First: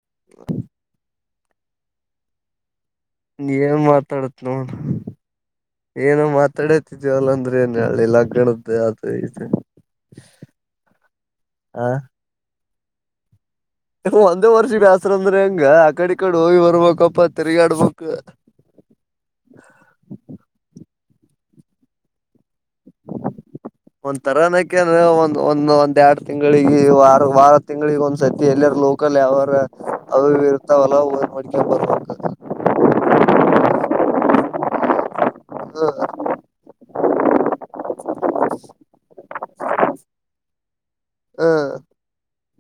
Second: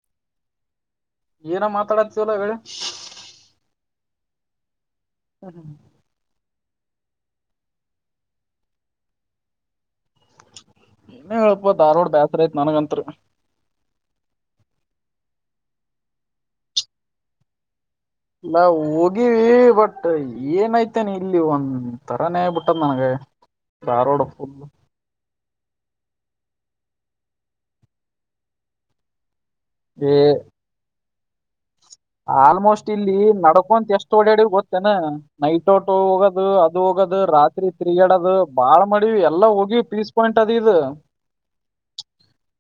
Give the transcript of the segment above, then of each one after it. ಹ ಏನ ಮಾತಾಡಾತಿವಲ್ಲ ವೇಳೆ ನೀ ಏನ್ ಮಾತಾಡತ್ ನೋ ಏನೋ ಮಾತಾಡತಿದೇ ಅಲ್ಲೊಂದು ನನ್ಳೆ ಲಾಗಣದ ಯತ ಏ ಹ ಹೇಳಳ್ಪ ದಾರ್ವಾಡ್ ಬೇಸ್ರ ಐತ್ ನನಗಂತ ಹತ್ರ ಒಂದೇ ವರ್ಷ ಬ್ಯಾಸರ ಅಂದ್ರೆ ಹೆಂಗ ಆಕಡೆ ಈ ಕಡೆ ಹೋಗಿ ಬರ್ಬೇಕಪ್ಪ ತಿರುಗಾ ಆಡ್ಬ ನಾ ಹೋಗಿವವಿ ಬಟ್ ಏನಾಯ್ತು ೇನೆ ಇಲ್ಲಿ ಒಂದ್ ತರಾನೇ ಬಿಟ್ಟದ್ ನನ್ಗೆ ಒಂದ್ ತರಾನಕ ಒಂದ ಒಂದ ಒಂದ್ ಎರಡು ತಿಂಗಳಿಗೆ ವಾರ ವಾರ ತಿಂಗಳಿಗೆ ಒಂದ್ ಸರ್ತಿ ಎಲ್ಲರ ಲೋಕಲ್ ಯಾವರು ಏ ಅದು ಇರುತ್ತಾವ ಹೊಲ ಆಲ್ಮೋಸ್ಟ್ ಇಲ್ಲಿ ನಡ್ಕೊಂತ ಎಷ್ಟು ತೋಡ್ಯಾಡಿ ಗೊತ್ತೇನೆ ನೈಟ್ ಓಟೋ ಹೋಗೋದು ಹೋಗದು ರಾತ್ರಿ ತಿರುಗಾಡದು ಬಾಳ್ ಮಾಡೀ ಎಲ್ಲಾ ಹೋಗಿವ ಪೀಸ್ ಪಾಯಿಂಟ್ ಅದ ಇದು ಹ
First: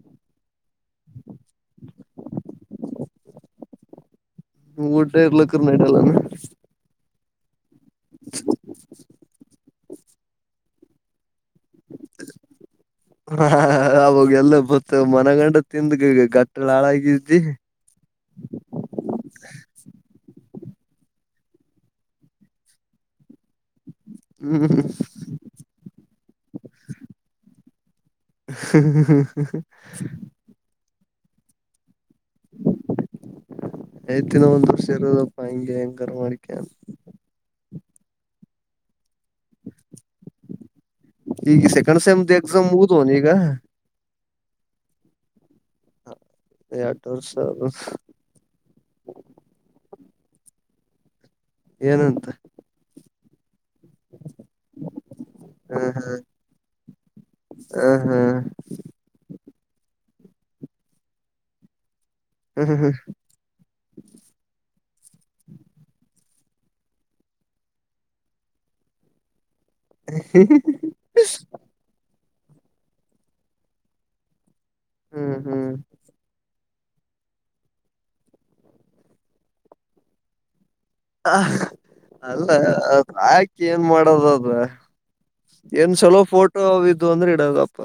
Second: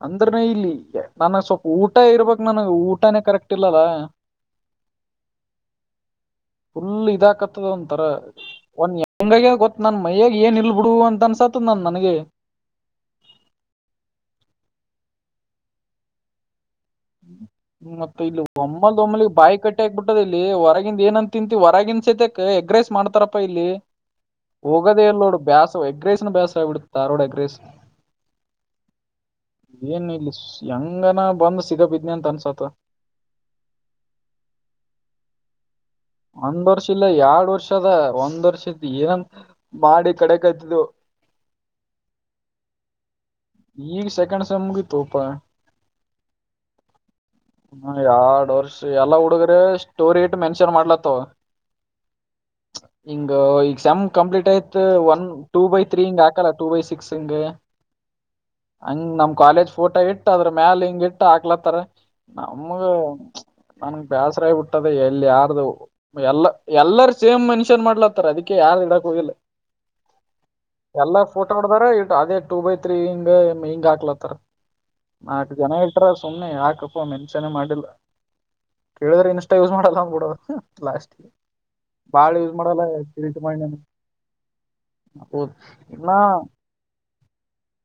ಅಂದ್ರನ ಇಲ್ಲಿ ನನಗ್ ಸ್ವಲ್ಪ ಊಟ ಇರ್ಬಕ್ ನನಗ ಊಟಾನೇ ಕರೆಕ್ಟ್ ಇಲ್ಲದ ಊಟ ಇ ಲಕ್ಕ ನಟಲ್ಲಾನ ಒಂತರ ಒಂದ ಹೆಂಗ ಗೊತ್ತ ನನ್ ಮಯೇ ಏನ್ ಇಲ್ ಬಿಡು ಅಂತ ಅನ್ಸತ್ ಹ ಅಬ ಗ ಬ [inaudible] [inaudible] ್ಮ ಮತ್ತೆ ಇಲ್ಲಿ ಒಮ್ಮಲ್ ಒಮ್ಮಲಿ ಬಾಯಿ ಕಟ್ಟಿ ಆಕ್ಬಿಟ್ಟದ ಇಲ್ಲಿ ಹೊರ ಹೊರಗಂದ ಏನಂತ ತಿಂತೀ ಹೊರಗನ್ ಸೈತೆಕ್ ಎಗ್ರೈಸ್ ಮಾಡ್ತಾರಪ್ಪಾ ಇಲ್ಲಿ ಹೋಗದೇಲ್ಲೋಡ ಬಸ ಎಗ್ರೇಸನ್ ಬೇಸ ಆಿ ಬಿಡ್ತಾರೋಡ ಎಗ್ರೇಸ್ ಹ [inaudible] ಂಗ ಬಂದ್ [inaudible] ಚಿಗವಿದ್ ಆಯ್ತಿನ ಒಂದ್ ವರ್ಷ ಇರೋದು ಭಯ [unintelligible] ಒಂದ್ ವರ್ಷ ಇಲ್ಲ ಎರಡ್ ವರ್ಷ ದ ಒಂದ ವರ್ಷದ ಏನ [unintelligible] ಈಗ ಸೆಕೆಂಡ್ ಸೆಮತ್ ಎಕ್ಸಾಮ್ ಊದವನ ಈಗ ಈಗ ಸೆಕೆಂಡ್ ಸಮಮಗ ತೋಪ ಎರ್ಡ್ ವರ್ಷ ಅದು ಹ್ಮ ಎರಡ್ ವರ್ಷ ಎಲ್ಲ ಹುಡುಗ್ರ ಸ್ಟೋರಿ ಇಟ್ ಮೆನ್ಷನ್ ಮಾಡ್ಲತ್ತ ಏನಂತ ಹಿಂಗ ಎಕ್ಸಾಮ್ ಕಂಪ್ಲೀಟ್ ಆಯ್ತು ಒನ್ ಟೂ ಬೈ ಹ ತ್ರ್ರೀ ಹಿಂಗ್ ಹಾಕಲ್ಲ ಟೂ ಬೈ ಸಿಕ್ಸ್ ಹಿಂಗ ಹ ಹ ಹಾ ಹಂಗ್ ನಮ್ ಕಾಲೇಜ್ ಫುಲ್ ಊಟ ಇಟ್ಟ ಅದ್ರ ಮ್ಯಾಲ ಹಿಂಗ ಇಟ್ಟ ಹಾಕ್ಲತ್ತಾರ ನಮಗ ನನ್ಗ್ ಬೇಾಸರ ಆಬುಟ್ಟು [unintelligible] ತದ ಎಲ್ಲಿ ಯಾರ್ದು ಎಲ್ಲ ಎಲ್ಲಾರ ಸೇಮ್ ಮೆನ್ಷನ್ ಮಾಡ್ಲತ್ತಾರ ಅದಕ್ಕೆ ಯಾರ್ದು ಇಡಕ್ ಹೋಗಿಲ್ಲ ಹ್ಮ್ ಎಲ್ಲ ಫೋಟೋ ಮಾಡಿದಾರ ಇ ಅದೇ [unintelligible] ಟೂ ಬೈ ತ್ರೀ ಇಂ ಹಿಂಗ್ ಹಕ್ಲತ್ತರ್ ಹ್ಮ್ ಹ್ಮ್ ನಾಲ್ಕು ಜನ ಹ್ಮ್ ಇಟ್ರ ಸುಮ್ಮನೆ ಯಾಕು ಮೆನ್ಸನೇ ಮಾಡಿಲ್ಲ ಕೇಳಿದ್ರೆ ಇನ್ಸ್ಟಾ ಯೂಸ್ ಮಾಡಲ್ಲಂದ್ಬಿಡೋದು ಹ ಅಲ್ಲ ಮಾಡಲ್ಲ ಡಿಲೀಟ್ ಆಾಕ ಮಾಡಿ ಏನ್ ಮಾಡದ ಅದ ಹೌದು ಏನ್ ಚಲೋ ಫೋಟೋ ಇದಿದು ಅಂದ್ರೆ ಇಡದಪ್ಪ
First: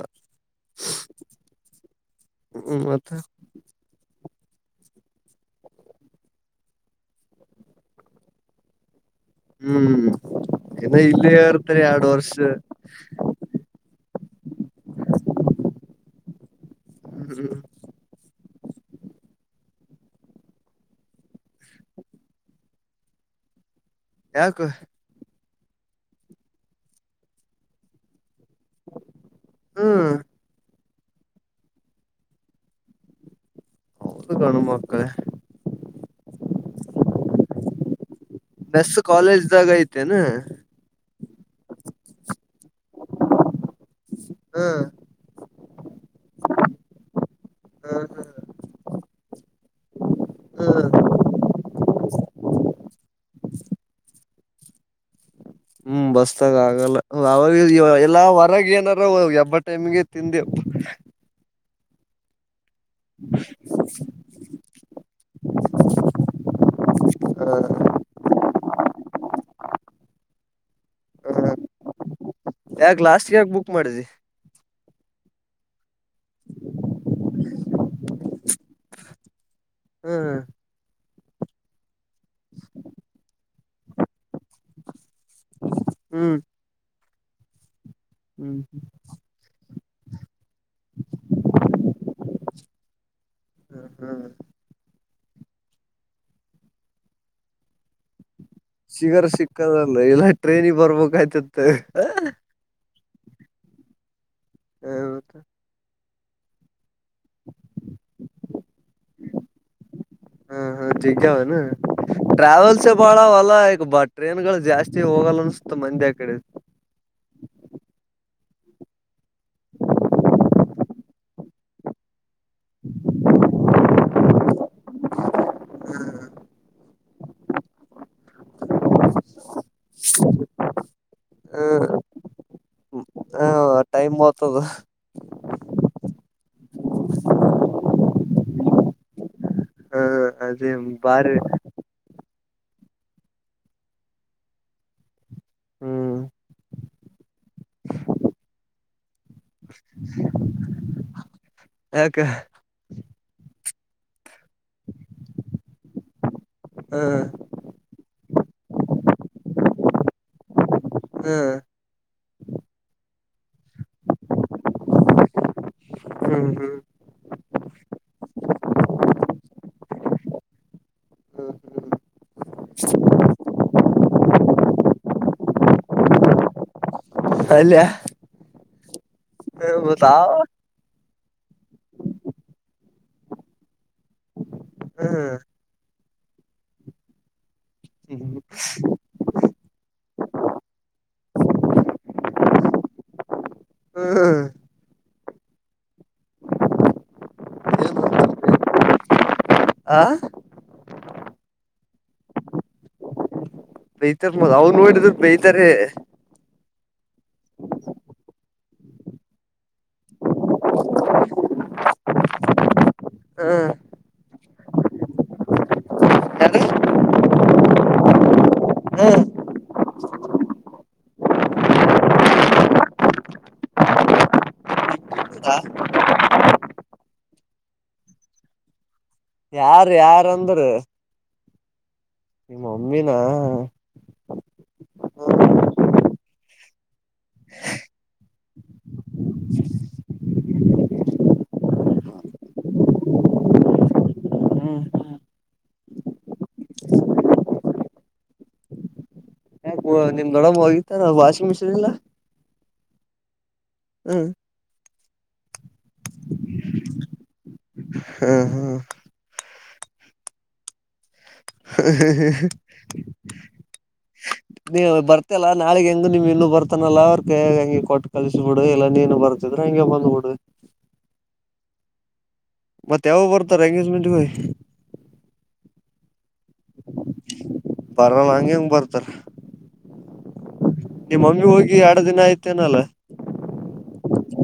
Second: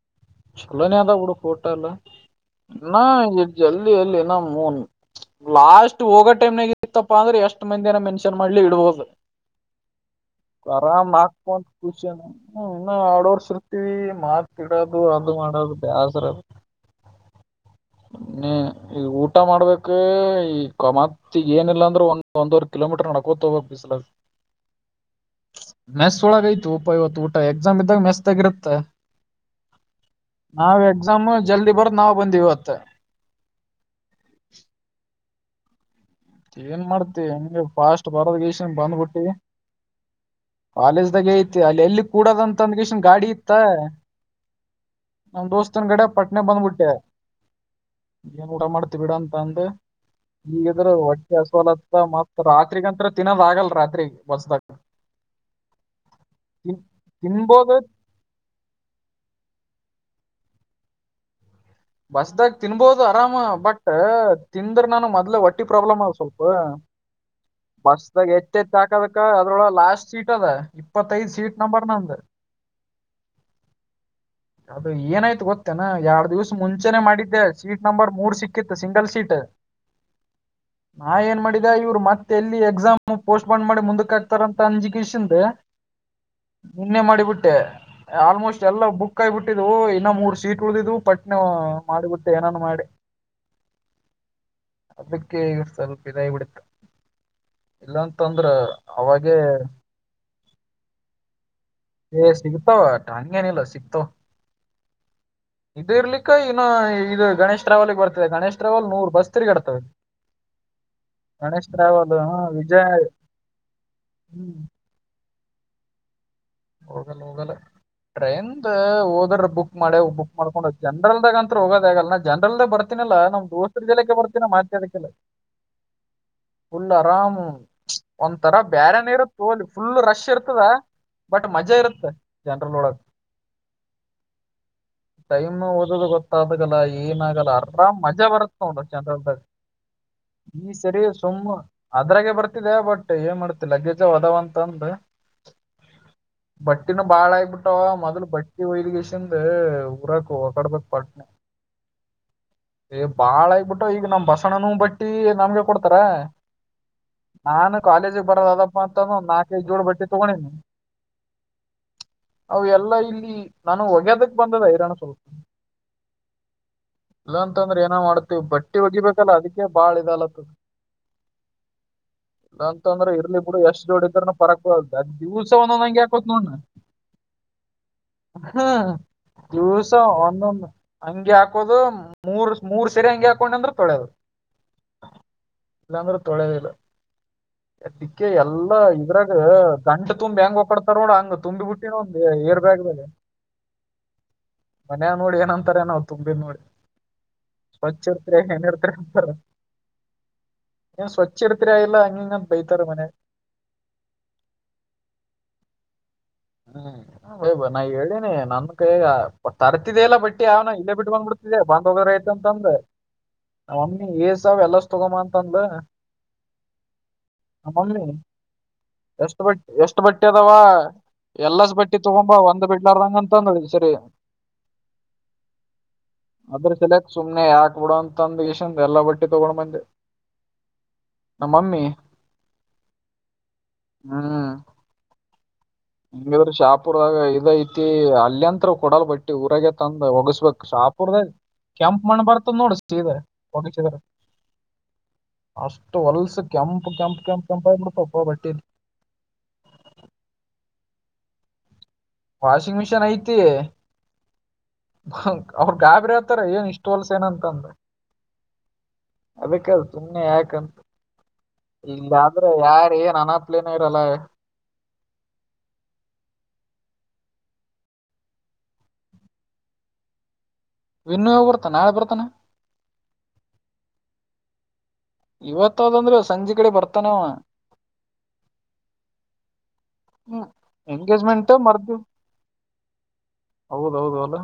ಲೋನ ಅದ ಕೂಡ ಫೋಟ ಎಲ್ಲ ಹ್ಮ್ ಮತ್ತ ಇ ಜಲ್ದಿ ಇಲ್ಲಿ ನನ್ ಲಾಸ್ಟ್ ಹೋಗೋ ಟೈಮ್ನಾಗ ಇತ್ತಪ್ಪ ಅಂದ್ರೆ ಎಷ್ಟ್ ಮಂದಿನ ಮೆನ್ಷನ್ ಮಾಡ್ಲಿ ಇಡ್ಬೋುದು ಹ್ಮ್ ಇನ್ನ ಆರಾಮ್ ಇಲ್ಲೇ ಹಾಕೊಂತ ಇರ್ತಾರೆ ಎರ್ಡ್ ಖುಷಿಯಿನ ವರ್ಷ ಹ್ಮ್ ಇನ್ನು ಆಡೋರ್ಸರ್ತೀವಿ ಮಾತ [unintelligible] ಅದು ಮಾಡೋದು ಬೇಸರದು ಹ್ಮ್ ಇನ್ನ ಈಗ ಊಟ [unintelligible] ಮಾಡ ಮಾಡ್ಬೇಕ ಈ ಮತ್ ಏನಿಲ್ಲ ಅಂದ್ರೆ ಒಂದ ಒಂದವರ್. ಕಿಲೋಮೀಟರ್ ನಡ್ಕೋತ ಹೋಗಬೇಕಕ್ ಬಿಸಲ ಯಾಕು. ಮ್ಯಾಥಸ್ ಒಳಗ ಯ್ತು ಉಪ ಇವತ್ತು ಊಟ ಎಕ್ಸಾಮ್ ಇದ್ದಾಗ ಮ್ಯಾಥ್ದಾಗ ಇರುತ್ತೆ ಹ್ಮ್ ನಾವ್ ಎಕ್ಸಾಮ್ ಜಲ್ದಿ ಬರ್ದ್ ನಾವವು ಬಂದವ ಅತ್ತ. ಹೌದು ಗಂಡು ಮಕ್ಕಳೇ. ಏನ್ ಮಾಡ್ತಿ ಹೆಂಗೆ ಫಾಸ್ಟ್ ಬರದ್ ಗೀಷನ್ ನೆಸ್ ಬಂದ್ಬಿಟ್ಟಿ ಕಾಲೇಜ್ದಾಗ ಐತೆೇನ ಕಾಲೇ [unintelligible] ಜ್. ಐತಿ ಅಲ್ಲಿ ಎಲ್ಲಿ ಕೂಡದಂತ [unintelligible] ಂದಗಷನ್ ಗಾಡಿ ಇತ್ತ ಹ್ಮ್ ನಮ ದೋಸ್ತನ್ ಗಡೆ ಪಟ್ನೆ ಬಂದ್ಬಿಟ್ಟೆ ಹ್ಮ್ ಏನ್ ಊಟ ಮಾಡ್ತ ಬಿಿಡ ಅಂತ ಅಂದ ಹ್ಮ್ ಈಗಿದ್ರಟ್ಟ [unintelligible] ಸವಲತ್ತ ಮತ್ ರಾತ್ರಿಗಂತ ತಿನ್ನೋದಗಲ್ಲ ರಾತ್ರಿರಿಗೆ. ಬಸ್ತಕ. ಹ್ಮ್ ಬಸ್ತಾಗ ಆಗಲ್ಲ ಅವಾಗ ತಿನ್ಬೋದು ಎಲ್ಲಾ ಹೊರಗ ಏನಾರ ಎಬ್ಬ ಟೈಮಗೆ. ತಿಿಂದೆವು. ಬಸ್ದ. ತಿನ್ಬಹದು ಆರಾಮ ಬಟ್ ತಿಂದ್ರೆ ನಾನ ಮೊದ್ಲೆ ಒಟ್ಟಿ ಪ್ರಾಬ್ಲಮ್ ಅ ಸ್ವಲ್ಪ ಬಸ್ದಾಗ ಎಚ್ ಹೆಚ್ ಹಾಕದಕ ಅದ್ರೊಳ ಲಾಸ್ಟ್. ಸೀಟ್ ಅದ. ಇಪ್ಪತ್ತೈದ್ ಹ ಸೀಟ್ ನಂಬರ್ ನಂದ್ ಯಾಕ ಲಾಸ್ಟ್ ಯಾಕ ಬುಕ್ ಮಾಡಿದ. ಅದು ಏನಾಯ್ತು ಗೊತ್ತೇನಾ ಯಾವ. ಮುಂಚೆನೆ ಮಾಡಿದ್ದೆ ಸೀಟ್ ನಂಬರ್ ಮೂರ್ ಸಿಕ್ಕಿತ್ತು ಸಿಂಗಲ್ ಸೀಟ್. ಹ್ಮ್ ಹಾ. ನಾ ಏನ್ ಮಾಡಿದ ಇವ್ರು ಮತ್ತೆ. ಎಲ್ಲಿ ಎಕ್ಸಾಮ್ ಪೋಸ್ಟ್. ಮಾಡಿ ಮುಂದಕ್ಕೆ ಹಾತಾರಂತ ಅಂಜ. ೆ ಹ್ಮ್ ನಿನ್ನೆ ಮಾಡಿ. ಬಿಿಟ್ಟು. ಹ್ಮ್ ಆಲ್ಮೋಸ್ಟ್ ಎಲ್ಲಾ ಬುಕ್ ಕಾಯಿಬಿಟ್ಟಿದ್ವು. ಇನ್ನ ಮೂರು ಸೀಟ್ ಉಳಿದು. ಮಾಡಿಬಿಟ್ಟೆ ಏನಾನ ಮಾಡಿ. ಹ್ಮ್ ಅದಕ್ಕೆ ಸ್ವಲ್ಪ ಇದಾಯ ಬಿಡುತ್ತೆ ಎಲ್ಲಂತ. ಸಿಗರ್ ಸಿಕ್ಕದಲ್ಲ ಇಲ್ಲಾ ಟ್ರೈನಿಿಗೆ ಬರ್ಬೇಕಯ್ತತ್. ಏ ಸಿಗ್ತಾವ ಹಂಗೇನಿಲ್ಲ ಸಿಕ್ತೋ. ಹತ ೇ ಇರ್ಲಿಕ್ಕ ಇನ. ಬಸ್ ತಿರುಗಾಡ್ತವೆ ಹಾ ಹಾ ಜಿಗ್ಯಾವನು ಗಣೇಶ್ ಟ್ರಾವೆಲ್ ವಿಜಯ ಟ್ರಾವೆಲ್ಸ್ ಬಾಳ ಅವಲ್ಲ ಈ ಬ ಟ್ರೇನ್ ಹ್ಮ್ ಗಳು ಜಾಸ್ತಿ ಹೋಗಲ್ಲನ್. ಮಂದಿ ಆ ಕಡೆ. ಹೋಗಲ್ಲ ಹೋಗಲ್ಲ ಟ್ರೈನ್ ಹೋದ್ರ ಬುಕ್ ಮಾಡೆ ಬುಕ್ ಮಾಡ್ಕೊಂಡ ಜನ್ರಲ್ದಾಗಂತ ಹೋಗೋದ ಆಗಲ್ಲ ಜನರಲ್ದಾಗ ಬರ್ತೀನಲ್ಲ ನಮ್ ದೋಸ್ತರ ಜ ಮಾತಿ ಅಡಕ್ಕೆಲ್ಲ ಹ್ಮ ಹ್ಮ ಫುಲ್ ಆರಾಮ್ ಒಂಥರ ಬೇರೆನ ಇರತ್ತೋಲಿ ಫುಲ್ ರಶ್ ಇರ್ತದ ಬಟ್ ಮಜಾ ಇರುತ್ತ ಜನರಲ್ ಒಳಗ ಹಾ ಟೈಮ್ ಹೋತದು ಟೈಮ್ ಓದೋದು ಗೊತ್ತಾದಾಗಲ್ಲ ಏನ ಆಗಲ್ಲ ಆರಾಮ್ ಮಜಾ ಬರುತ್ತ ನೋಡ ಜನರಲ್ದಾಗ ಹ ಅದೇ ಈ ಸರಿ ಬಾರಿ ಸುಮ್ಮ ಅದ್ರಾಗೆ ಬರ್ತ ಕೊಟ್ಟಿದೆ ಬಟ್ ಏನ್ ಮಾಡ್ತಿ ಲಗೇಜ ಅವ ಅದಾವ ಅಂತಂದ ಹ್ಮ್ ಬಟ್ಟಿನ ಬಾಳ ಆಗಬಿಟ್ಟವ ಮೊದ್ಲು ಬಟ್ಟಿ ಒಯ್ಗೆಷ್ ದ ಊರಾಕ್ ಒಕ್ಕಡ್ಬೇಕ ಪಟ್ನ ಯಾಕ ಏ ಬಾಳಾಗಿಬಿಟ್ಟವ ಈಗ ನಮ್ ಬಸಣನ್ವೂ ಬಟ್ಟಿ ನಮ್ಗೆ ಕೊಡ್ತಾರ ಹ ಹಾ ನ ಕಾಲೇಜ ಬರದ ಅದಪ್ಪ ಅಂತ ನಾಕೈದ ಜೋಡ್ ಬಟ್ಟಿ ತಗೊಂಡೇನಿ ಹ್ಮ್ ಅವ ಎಲ್ಲಾ ಇಲ್ಲಿ ನಾನು ಒಗೆದಕ್ ಬಂದದ ಹೈರಾಣ ಸ್ವಲ್ಪ ಹ್ಮ್ ಹ್ಮ್ ಇಲ್ಲ ಅಂತಂದ್ರೆ ಏನೋ ಮಾಡ್ತೇವಿ ಬಟ್ಟೆ ಒಗಿಬೇಕಲ್ಲ ಅದಕ್ಕೆ ಬಾಳ ಇದಾಲತ್ತದ ಹ್ಮ್ ಇಲ್ಲಾಂತಂದ್ರೆ ಇರ್ಲಿ ಬಿಡು ಎಷ್ಟ ಜೋಡ ಇದಿದ್ರ ಪರಕ್ ಅದ ದಿವಸ ಸಾ ಒಂದೊಂದ ಆಕೋತ್ನ ನೋಡ್ನಾ ಅಲ್ಲ್ಯಾ ಹಾ ದಿವಸ ಒಂದೊಂದ ಅಂಗಿ ಹಾಕೋದು ಮೂರ್ ಮೂರ್ ಸರಿ ಅಂಗಿ ಹಾಕೊಂಡ್ನೆಂದ್ರ ತೊಳೇದು ಹ್ಮ್ ಇಲ್ಲಾಂದ್ರೆ ತೊಳೆದಿಲ್ಲ ಅದಿಕ್ಕೆ ಎಲ್ಲಾ ಇದ್ರಾಗ ದಂಡ ತುಂಬಿ ಹೆಂಗ್ ಒಕಾಡ್ತಾರ ನೋಡ ಹಂಗ್ ತುಂಬಿ ಬಿಟ್ಟಿನ ಒಂದ್ ಏರ್ ಬ್ಯಾಗ್ದಾಗ ಹ್ಮ್ ಮನ್ಯಾಗ ನೋಡಿ ಏನಂತಾರೆ ಏನವ್ ತುಂಬಿದ ನೋಡಿ ಸ್ವಚ್ ಇರ್ತಿರಿ ಏನಿರ್ತಿರಿ ಅಂತಾರ ಆ ಏನ್ ಸ್ವಚ್ಛ ಇಡ್ತಿರೇ ಇಲ್ಲ ಅಂಗ ಇಂಗ ಅಂತೇಳಿ ಬೈತಾರ ಮನ್ಯಾಗ ಬೈತಾರ ಮಗ ಅವ್ನೋಡಿದ್ರೇ ಬೈತಾರೆ ಹ್ಮ್ ವೈಬಾ ನಾ ಹೇಳೀನಿ ನನ್ ಕೈಯಾಗ ತರ್ತಿದ್ದೇಲಾ ಇಲ್ಲ ಬಟ್ಟಿ ಯಾವ್ನ ಇಲ್ಲೇ ಬಿಟ್ಟು ಬಂದ್ ಬಿಡ್ತಿದ್ದ ಬಂದ್ ಹೋಗಾರಾಯ್ತ ಅಂತಂದ ಹ್ಮ್ ನಮ್ಮಮ್ಮಿ ಏಸವ್ ಎಲ್ಲಸ್ ತಗೋಂಡ್ಬಾ ಅಂತಂದ್ಲ ಯಾರು ನಮ್ಮಮ್ಮಿ ಹ್ಮ್ ಎಷ್ಟ ಬಟ್ಟಿ ಎಷ್ಟ ಬಟ್ಟೆ ಅದಾವ ಎಲ್ಲಾಸ್ ಬಟ್ಟಿ ತುಗೊಂಬಾ ಒಂದ್ ಬಿಡ್ಲಾರದಂಗ ಅಂತಂದ ಈ ಸರಿ ಅದ್ರ ಸಲಾಕ್ ಸುಮ್ನೆ ಯಾಕ್ ಬಿಡ ಅಂತಂದ ಇಂದ ಎಲ್ಲ ಬಟ್ಟ ಯಾರ ಯಾರ ಅಂದ್ರ ನಮ್ಮಮ್ಮಿ ಮಮ್ಮಿನಾ ಹ್ಮ ಹೆಂಗಿದ್ರ ಶಾಪುರದಾಗ ಇದ ಐತಿ ಅಲ್ಲೆಂತ್ರೂ ಕೊಡಲ್ ಬಟ್ಟಿ ಊರಾಗ ತಂದ ಒಗಸ್ಬೇಕು ಶಾಪುರ್ದಾಗ ಕೆಂಪ್ ಮಣ ಬರ್ತದ ನೋಡ ಸೀದಾ ಒಗಸಿದ್ರ ಹ್ಮ್ ಅಷ್ಟು ಹೊಲ್ಸ ಕೆಂಪ್ ಕೆಂಪ್ ಕೆಂಪ್ ಕೆಂಪ ಆಬಿಡ್ತಪ್ಪ ಬಟ್ಟೀ ನಿಮ್ಮ ದೊಡ್ಡಮ್ಮ ಒಗಿತದ ವಾಷಿಂಗ್ ಮಿಷಿನ್ ಇಲ್ಲ ವಾಷಿಂಗ್ ಮಿಷಿನ್ ಐತಿ ಹ್ಮ್ ಅವ್ರ ಗಾಬರಿ ಹತಾರ ಏನ್ ಇಷ್ಟು ಹೋಲ್ಸ ಏನಂತಂದ ಹ್ಮ ಹ್ಮ್ ಅದಕ್ಕಲ್ ಸುಮ್ಮ್ನೆ ಯಾಕಂತ ಇಲ್ಲಾದ್ರೆ ಯಾರ ಏನ್ ಅನ ಲೆ ನರಲ್ಲ ನೀ ಬರ್ತಲ್ಲಾ ನಾಳಗ್ ಹೆಂಗು ನಿಮ್ ಇನ್ನು ಬರ್ತಾನಲ್ಲ ಅವ್ರ ಕ ಹೆಗೆ ಕೊಟ್ಟು ಕಲ್ಸಬಿಡು ಇಲ್ಲ ನೀನು ಬರ್ತಿದ್ರ ಹಂಗೆ ಬಂದ್ಬಿಡು ವನ್ಯೋಗ ಬರ್ತೆ ನಾಳೆ ಬರ್ತಾನ ಮತ್ತ ಯಾವ ಬರ್ತಾರ ಎಂಗೇಜ್ಮೆಂಟ್ಗೆ ಇವತ್ತಾವಂದ್ರೆ ಸಂಜೆ ಕಡೆ ಬರ್ತಾನಾವ ಬರಲ್ಲ ಹಂಗೆ ಹೆಂಗಗೆ ಬರ್ತಾರ ಹ್ಮ್ ನಿಮ್ಮ ಮಮ್ಮಿ ಹೋಗಿ ಎರಡ ದಿನ ಆಯ್ತೇನಲ್ಲ ಹೌದೌದು ಅಲ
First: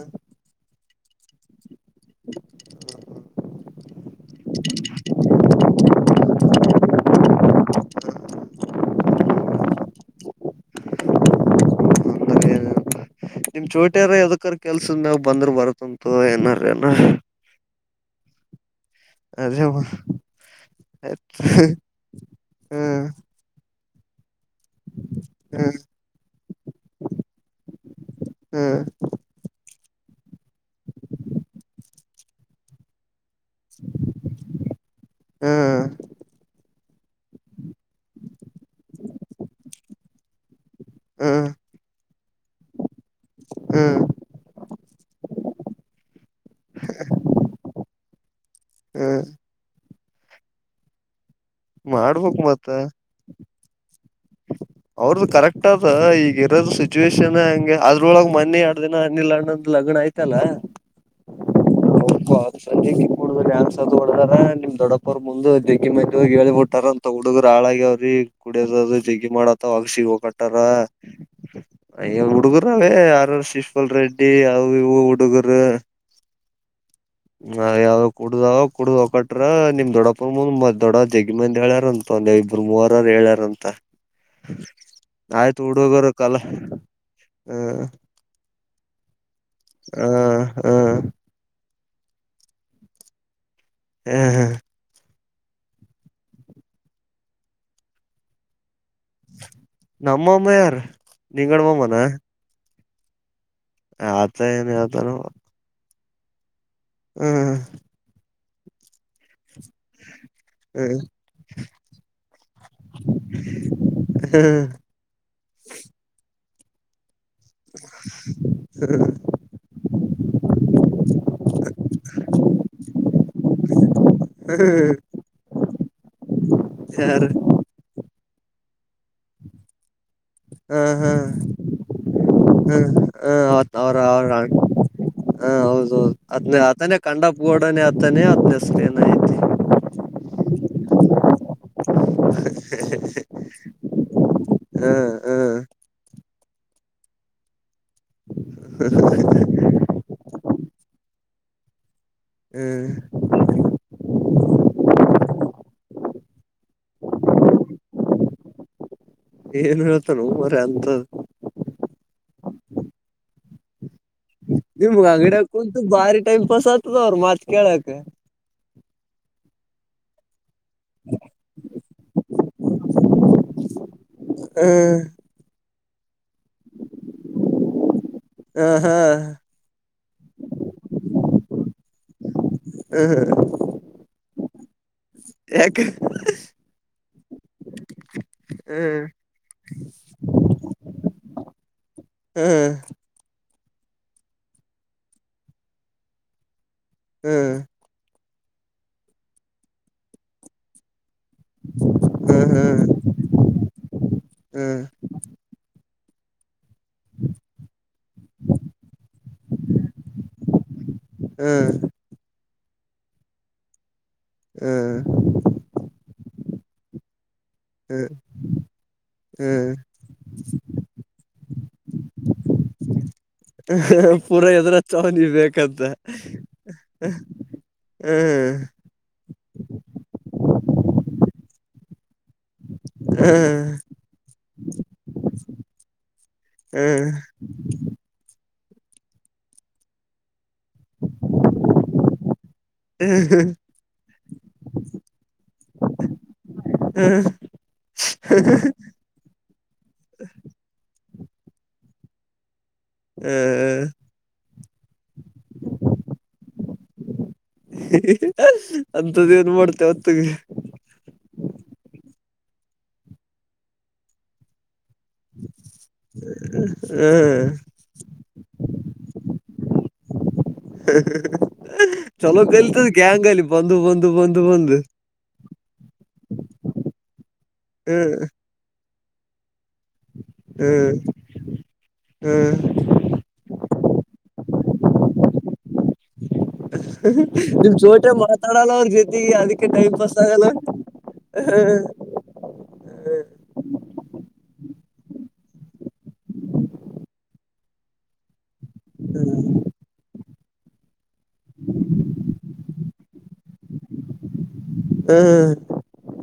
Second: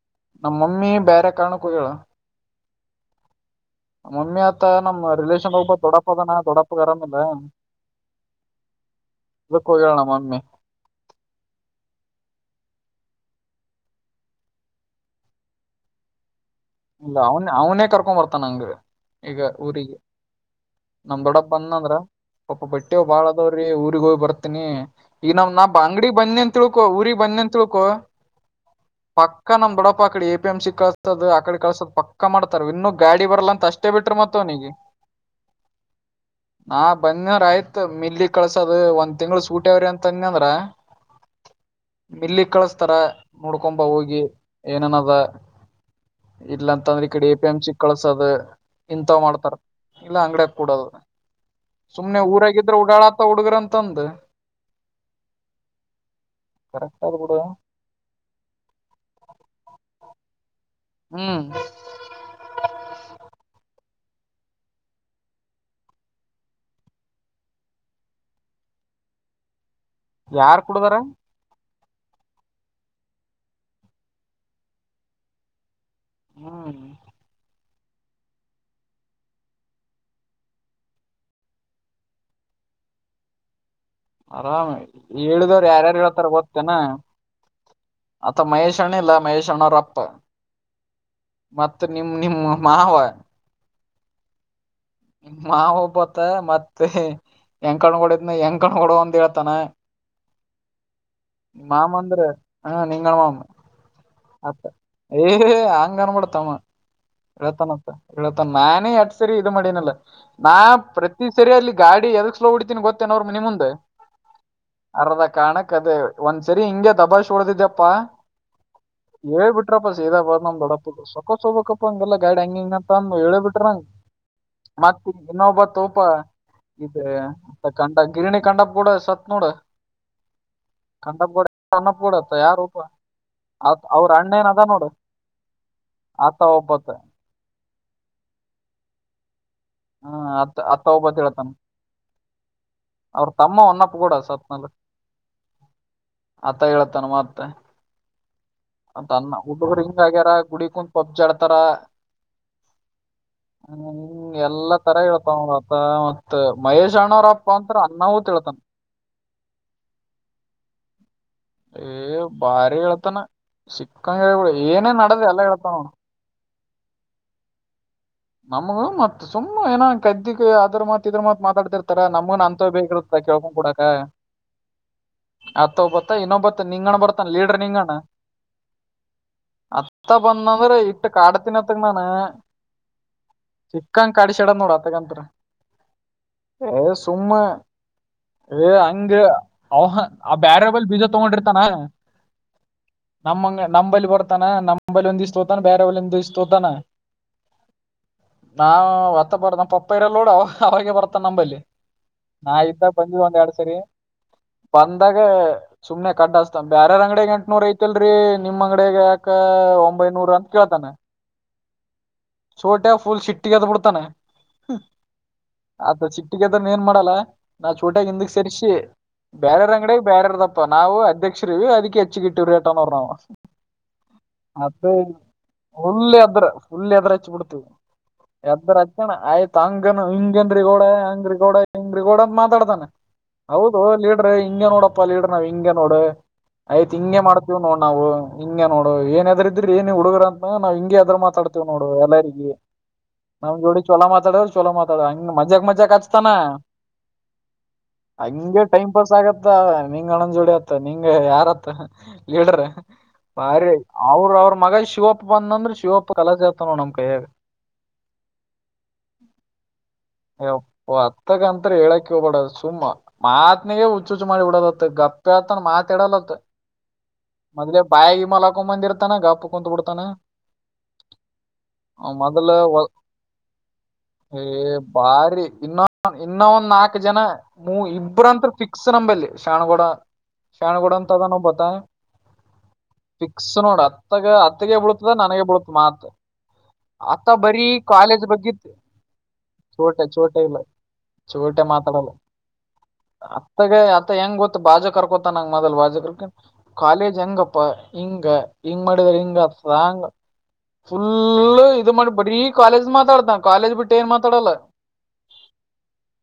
ಅಂದ್ರ ನಮ್ಮ ಮಮ್ಮಿ ಬೇರೆ ಕಾರಣಕ್ಕ ಹೋಗ ಮಮ್ಮಿ ಆತ ನಮ್ಮ್ ರಿಲೇೇಶನ್ ಒಬ್ಬ ದೊಡ್ಡಪ್ಪ ಅದಾನ ದೊಡ್ಡಪ್ಪಗೆ ಆರಾಮದ ಇದಕ್ಕ ಹೋಗ ನಮ್ಮ ಮಮ್ಮಿ ಏನ ನಿಮ್ ಚೋಟಿಯಾರ ಎದಕರ್ ಕೆಲ್ಸದ ನಾವ್ ಬಂದ್ರ ಬರತ್ತಂತು ಏನಾರ ಇಲ್ಲ ಅವನ್ ಅವನೇ ಕರ್ಕೊ್ ಬರ್ತ ನಂಗ ಈಗ ಅದೇ ಮ ಊರಿಗೆ ನಮ ಆಯ್ತ್ ದೊಡ್ಡಪ್ಪ ಅಂದಂದ್ರ ಪಪ ಬಟ್ಟೆ ಹ್ಮ್ ಬಾಳದವ್ರಿ ಊ ಬತ ಈಗ ನಮ ನಾ ಹ್ಮ್ ಅಂಗಡಿ ಬನ್ನಿ ಅಂತ ತಿಳ್ಕೊ ಊರಿಗೆ ಬನ್ನಿ ಅಂತ ತಿಳ್ಕೊ ಹ್ಮ್ ಪಕ್ಕ ನಮ್ ದೊಡ್ಡಪ್ಪ ಅಡೆ ಎ ಪಿಎಂ ಸಿಕ್ಳತದೆ ಅಡೆ ಮಾಡ್ತಾರೆ ಇನ್ನು ಗಾಡಿ ಡಿ ಬರಲ್ಲ ಅಂತ ಅಷ್ಟೇ ಬಿಟ್ರ ಮತ್ತ ಅವನಿಗೆ ಹ್ಮ್ ಹಾ ಬಂದವ್ರ ಆಯ್ತ್ ಮಲ್ ಕಳ್ಸದ ಒಂದ್ ತಿಂಗಳ ಸೂಟ್ಯ್ರಿ ಅಂತನ್ ಅಂದ್ರ ಹ್ಮ್ ಮಲ್ಲಿಗ್ ಕಳಸ್ತಾರ ನೋಡ್ಕೊಂಬ ಹ್ಮ್ ಹೋಗಿ ಏನನದ ಇಲ್ಲ ಅಂತಂದ್ರೆ ಈ ಕಡೆ ಎ ಪಿ ಎಂ ಸಿಿ ಕಳಸದ ಇಂಥ್ ಹ್ಮ್ ಮಾಡ್ತಾರ ಇಲ್ಲ ಅಂಗಡೆ ಪೂಡೋದು ಸುಮ್ನೆ ಮಾಡ್ಬಕ್ ಊರಾಗಿದ್ರೆ ಉಓಡಾಡತ ಹುಡ್ಗ್ರ ಅಂತಂದ ಅವ್ರ್ದು ಕರೆಕ್ಟ್ ಅದ ಈಗ ಇರೋದ ಕರೆಕ್ಟ್ ಅದ ಸಿಚುವೇಷನ್ ಬಿಡು ಹಂಗೆ ಅದ್ರೊಳಗ್ ಮನಿ ಎರಡು ದಿನ ಹನಿ ಈ ಕಡೆ ಆಯ್ತಲ್ಲಾ ಹ್ಮ್ ಹೌದು ಅದು ಸದ್ಯಕ್ಕೆ ಕೂಡಂಗ ಹ ನಿಮ್ ದೊಡ್ಡಪ್ಪ ಅವರು ಮುಂದ ಗ್ಿ ಮ ಹೇಳಿಬ ಬಿಟ್ಟಾರ ಅಂತ ಹುಡುಗರು ಹಾಳಾಗ್ಯ ಅವ್ರಿ ಕುಡಿಯದ ಹ ಮಾಡ ಮವಾಗ ಸಿಗ ಹೊ ಕಟ್ಟಾರ ಯಾರ್ ಕುಡದಾರ ಅಯ್ಯ ಹುಡುಗರ ಅವೇ ಯಾರ ಶಶ್ಪಾಲ್ ರೆಡ್ಡಿ ಅವ ಇ ಹುಡುಗರು ಹ್ಮ್ ನಾವ್ ಯಾವ ಕುಡುದಾವ ಕುಡುದ್ ಹೊಕಟ್ರ ನಿಮ್ ದೊಡ್ಡಪ್ಪಪರ್ ಮುಂದ ಮ ದೊಡ ಜಗಿ ಮಂದ ಹೇಳ್ಯಾರ ಅಂತ ನೀಾವ ಇಬ್ಬರು ಮೂವರರು ಹೇಳ್ಯಾರಂತ ಆರಾಮ್ ಆಯ್ತು ಹೇಳಿದವರು ಯಾರ್ಯಾರು ಹುಡುಗರು ಹೇಳ್ತಾರ ಕಲ ಗೊ್ತ್ತೇನಾ ಹ ಅಥ ಮಹೇಶ್ ಅಣ್ಣ ಇಲ್ಲ ಮಹೇಶ್ಣ್ಣವ್ರಪ್ಪ ಹ ಹ ಮತ್ತ ನಿ ನಿ ಮಾವಯ ಹ್ಮ್ ಹ್ಮ್ ಮಾವ ಒಬತ್ತ ಮತ್ತೆ ಹೆಂಗ ಕಣ್ಗಡ ಇದ್ನ ಹೆಂಗ ಕಣ್ಗಡ ಒಂದ ಹೇಳ್ತಾನ ನಮ್ಮ ಅಮ್ಮ ಯಾರು ನಿಂಗಡ ಮಾಮ್ಮಾನ ಹಾ ನಿಗಳ ಮಾ ಅತ್ತ ಏನ್ ಹೇಳ್ತಾನೋ ಏ ಕನಪಡ್ತಾಮ ಹ್ಮ್ ಹಳ್ತನಂತ ಹೇಳ ನಾನ ಎ ಸರಿ ಮಾಡನಲ್ಲ ನಾ ಹ್ಮ್ ಪ್ರತಿ ಸರಿ ಅಲ್ಲಿ ಗಾಡಿ ಎದಕ್ಲ ಹಡ್ತೀನಿ ಗೊತ್ತೇನ ಅವ್ರ ಮ ನಿ ಮುಂದೆ ಹ್ಮ್ ಅರ್ದ ಕಾಣಕ್ ಅದೇ ಒಂದ್ ಸರಿ ಹಿಂಗೆ ತಬಾ ೋಡದಿದ್ದ್ಯಪ್ಪಾ ಹ್ಮ್ ಹ್ಮ್ ಹೇಳ್ಬ ಬಿಟ್ರಪ್ಪ ಸದ ಬ ನಮ್ ದಡಪ್ಪ ಸೊಕಬಕಪ್ಪ ಗೈಡ್ ಹಂಗ ಹಂಗಂತ ಹೇಳಿ ಬಿಿಟ್ರ ನಂಗ ಮತ್ತೆ ಇನ್ನೊಬ್ಬ ತೋಪ ಇ ಕಂಡ ಗಿರಿಣಿ ಕಂಡಾ ಕೂಡ ಸತ್ ನೋಡು ಹ್ಮ ಕಂಡಪ್ ಕೂಡ ಅನ್ನಪ್ ಕೂಡ ಆತ ಹ್ಮ ಯಾರೂಪ ಹ ಹ ಆತ ಅವ್ರ ಅವ್ರ ಅಣ್ಣ ಏನ್ ಅದ ನೋಡು ಹಾ ಹೌದೌದು ಆತ ಒಬ್ಬತ ಅದನ್ನೇ ಕಂಡಪೂಡನ ತನೇ ಅಧ್ಯಸ್ತೆನ ಇ ಹ್ಮ ಅತ್ತ ಅತ್ತ ಒಬ್ಬತ್ ಹೇಳೇತಾನ ಹ [inaudible] ಹ ೂಡಾ ಸ ಹ್ಮ್ ಹ್ಮ್ ಆತ ಹೇಳತಾನ ಮತ್ತೆ ಅ ಅನ್ನ ಒಬ್ಬೊಬ್ರು ಹಿಂಗ ಆಗ್ಯಾರ ಪಬ್ಜಿ ಆಡ್ತಾರ ಹ್ಮ್ [inaudible] ಹ್ಮ ಎಲ್ಲಾ ತರ ಇೇಳ್ತಾವತ ಮತ್ತ ಮಹೇಶ್ ಅಣ್ಣವ್ ಅಪ್ಪ ಅಂತರ ಅನ್ನವುತ್ ಹೇಳತಾನ ಏನ್ ಹೇಳ್ತ ನ ಮರ ಅಂತದ್ ಏ ಭಾರ ಇಳತನ ಶಕ್ಕನ್ ನೀ ಮಗ ಅಂಗಡಿಯಕ್ಕೊಂತು ಬಾರಿ ಟೈಮ ಉಪಸ ಆತದ ಅವ್ರರು ಮಾತ್ ಕೇಳಕ್ ನಮಗ ಮತ್ತತ್ ಸುಮ್ಮ್ ಏನ ಕದ್ದಿ ಅದ್ರ ಮಾತ್ ಇದ್ರ ಮಾತ ಮಾತಾಡ್ತಿ ತರ ನಮಗು ಅಂತ ಬೇಕಿ ಕೆಳಕಡ್ ಕೂಡಾಕ ಹ್ಮ್ ತ್ತ ಬತ್ತಾನ ಇನ್ನೊಬ ಬತ್ತನಾ ನಿಂಗಣ್ ಬರ್ತಾನ ಲೀಡರ್ ನಿಂಗಣ ಹಾ ಹಾ ಅತ್ತ ಬಂದಂದ್ರೆ ಇಟ್ಟು ಕಾಡ ತಿನ್ತ್ತಂಗ ನಾನ ಹ್ಮ್ ಹ್ಮ್ ನೋಡೋ ಏ ಸುಮ್ಮ ಏ ಹ್ಮ್ ಹಂಗ ಅವ ಆ ಬ್ಯಾರಲ್ಲಿ ಬೀಜ ತಗೊಂಡ್ರ ತನ ಹ್ಮ್ ನಮ್ಮಂಗ ನಂಬಲಿ ಬರ್ತಾನ ನಂಬಲಿ ಒಂದು ಇಷ್ಟುತಕೊಂತನ ಬೇರೆವಲ್ಲಿ ಇಷ್ಟುತಕೊಂತನ ಹ್ಮ್ ನಾವ್ ಹೊತ್ತ ಬಾರ ನಮ್ಮ ಪಪ್ಪ ಇರಲ್ಲ ನೋಡು ಅವಾಗೆ ಬರ್ತನೆ ನಂಬಲ್ಲಿ ನಾ ಹ್ಮ್ ಇದ್ದಾಗ ಹ್ಮ್ ಬಂದಿದ್ದ ಒಂದ್ ಎರಡ್ ಸರಿ ಹ್ಮ್ ಬಂದಾಗ ಸುಮ್ನೆ ಕಡ್ಡಸ್ತ ಬೇಯಾರ ಅಂಗಡಗ್ ಎಂಟನೂರ್ ಐತೆಲ್ರರಿ ನಿಮ್ ಅಂಗಡಗ ಯಾಕ ಒಂಬೈನೂರ ಅಂತ ಕೇಳ್ತಾನೆ ಹ್ಮ್ ಚೊಟ್ಟ ಫುಲ್ ಸಿಟ್ಟಿಗೆ ಎದ್ದು ಬಿಡ್ತಾನೆ ಹ್ಮ್ ಸಿಟ್ಟಿಗೆಗೆದ್ರೆ ಏನು ಮಾಡಲ್ಲ ನಾ ಚೂಟಾಗಿ ಹ್ಮ್ ಹಿಂದಕ್ ಸರಿಸಿ ಬೇರೆರ ಹ್ಮ್ ಅಂಗಡಿಯಾಗ ಬೇರ್ಯಾರ್ದಪ್ಪ ನಾವು ಅಧ್ಯಕ್ಷ ರೀ ಅದಕ್ಕೆ ಹೆಚ್ಚಗಿ ಇಟ್ಟಿವಿ ಅನ್ನೋದು ನಾನು ಪೂರಾ ಎದ್ರ ಚಾವನಿ ಬೇಕಂತ ಬಿಡ್ತವಿ ಹ್ಮ್ ಎದ್ದ ಹಚ್ಚಣ ಆಯ್ತು ಹಂಗ ಹಿಂಗ ರಿಗೋಡ ಹಂಗರಿ ಕೋಡ ಹೆಂಗ ರರಿಗೋಡ ಮಾತಾಡ್ತಾನೆ ಹ್ಮ್ ಹೌದು ಲೀಡ್ರ ಹಿಂಗ ನೋಡಪ್ಪಾ ಲೀಡ್ರ ನಾವ್ ಹಿಂಗಗೆ ನೋಡ್ ಆಯ್ತ್ ಹ್ಮ್ ಹಿಂಗಗೆ ಮಾಡ್ತೀವ್ ನೋಡ್ ನಾವು ಹಿಂಗ ನೋಡು ಏನ್ನದ್ರ ಇದ್ರ ಏನ ಹುಗರ ಅ ನಾವು ಹಿಂಗ ಅದ್ರ ಮಾತಾಡ್ತ ಎಲ್ಲಗ ಹ್ಮ್ ನಮ ಜೋಡಿ ಚಲ ಮಾತಾಡ ಚಲ ಮಾತಾಡ ಹ ಮಜ್ಜಾಕ್ ಮಜ್ಜಕ್ ಹಚ್ತಾನ ಹ್ಮ್ ಹ ಟೈಮ್ ಪಾಸ್ ಆಗತ್ತ ನಿಂಗ ಅಣಂದ ಜೋಡಿ ಆತ್ತ ಹಂಗ ಯಾರತ್ ಲೀಡರ್ ಬಾರಿ ಅವ್ರರು ಅವ್ರ ಮಗ ಶಿವಪ್ಪ ಬಂದಂದ್ರ ಶಿವಪ್ಪ ಕಲಸ ನಮ ಕೈಯಾಗ ಅಂತದ ಏನ್ ಮಾಡ್ತೇವ ಹೊತ್ತಗೆ ಹತ್ತಗಂತರ ಹೇಳಕ ಹೋಗ್ಬಾಡ ಸುಮ್ಮ ಮಾತ್ನಿಗೆ ಹುಚ್ಚುಹುಚ್ಚು ಮಾಡಿ ಬಿಡೋದು ಗಪ್ಪ ಆತಾನ ಮಾತಾಡಲತ್ ಹ್ಮ್ ಮೊದ್ಲೇ ಬಾಯ ಮಲ ಹಾಕೊಬಂದ ಇರ್ತಾನ ಗಪ್ಪ ಕುೂತ್ ಬಿಡ್ತಾನ ಚಲೋ ಮೊದ್ಲ ಕಲಿತದ ಗ್ಯಾಂಗ್ ಅಲ್ಲಿ ಬಂದು ಬಂದು ಹೇ ಬಂದು ಬಂದು ಬಾರಿ ಇನ್ನೊ ಇನ್ನೊ ಒಂದ್ ನಾಕು ಜನ ನೀ ಹ್ಮ್ ಇಬ್ರಂತ್ ಫಿಕ್ಸ್ ನಂಬಲ್ಲಿ ಶಾಣ್ಗೂಡ ಶಣ್ಗುಡ ಹ್ಮ್ ಅಂತ ಅದ ನೋ ಗೊತ್ತಾ ಹ್ಮ್ ಫಿಕ್ಸ್ ನೋಡ ಹತ್ತಗ ಹತ್ತಗೆ ಬೀಳತದ ನನಗ ಬೀಳತ ಮಾತ್ ಆತ ಬರೀ ನಿಮ್ ಚೋಟೆ ಕಾಲೇಜ್ ಬಗ್ಗಿತು ಮಾತಾಡಲ್ಲ ಅವ್ರ ಜೊತೆಗೆ ಅದಕ್ಕೆ ಟೈಮ್ ಚೊಟ ಪಾಸ್ ಚೋಟ ಆಗಲ್ಲ ಇಲ್ಲ ಚೋಟೆ ಹ್ಮ್ ಮಾತಾಡಲ್ಲ ಅತ್ತಗ ಆತ ಹೆಂಗ ಗೊತ್ತ ಮ ಬಾಜ ಕರ್ಕೋತ ನಂಗ ಮದಲ್ ಬಾಜ ಕರ್ಕ ಕಾಲೇಜ್ ಹೆಂಗಪ್ಪಾ ಹಿಂಗ ಹಿಂಗ ಮಾಡಿದ್ರ ಹಿಂಗ ಆತದ ಹಂಗ ಫುಲ್ ಇದು ಮಾಡಿ ಬಡಿೀ ಕಾಲೇಜ್ ಮಾತ್ರ ಮಾತಾಡತಾ ಕಾಲೇಜ್ ಬಿಟ್ಟು ಏನ್ ಮಾತಾಲ್ಲ ಹ್ಮ್ ಹ್ಮ್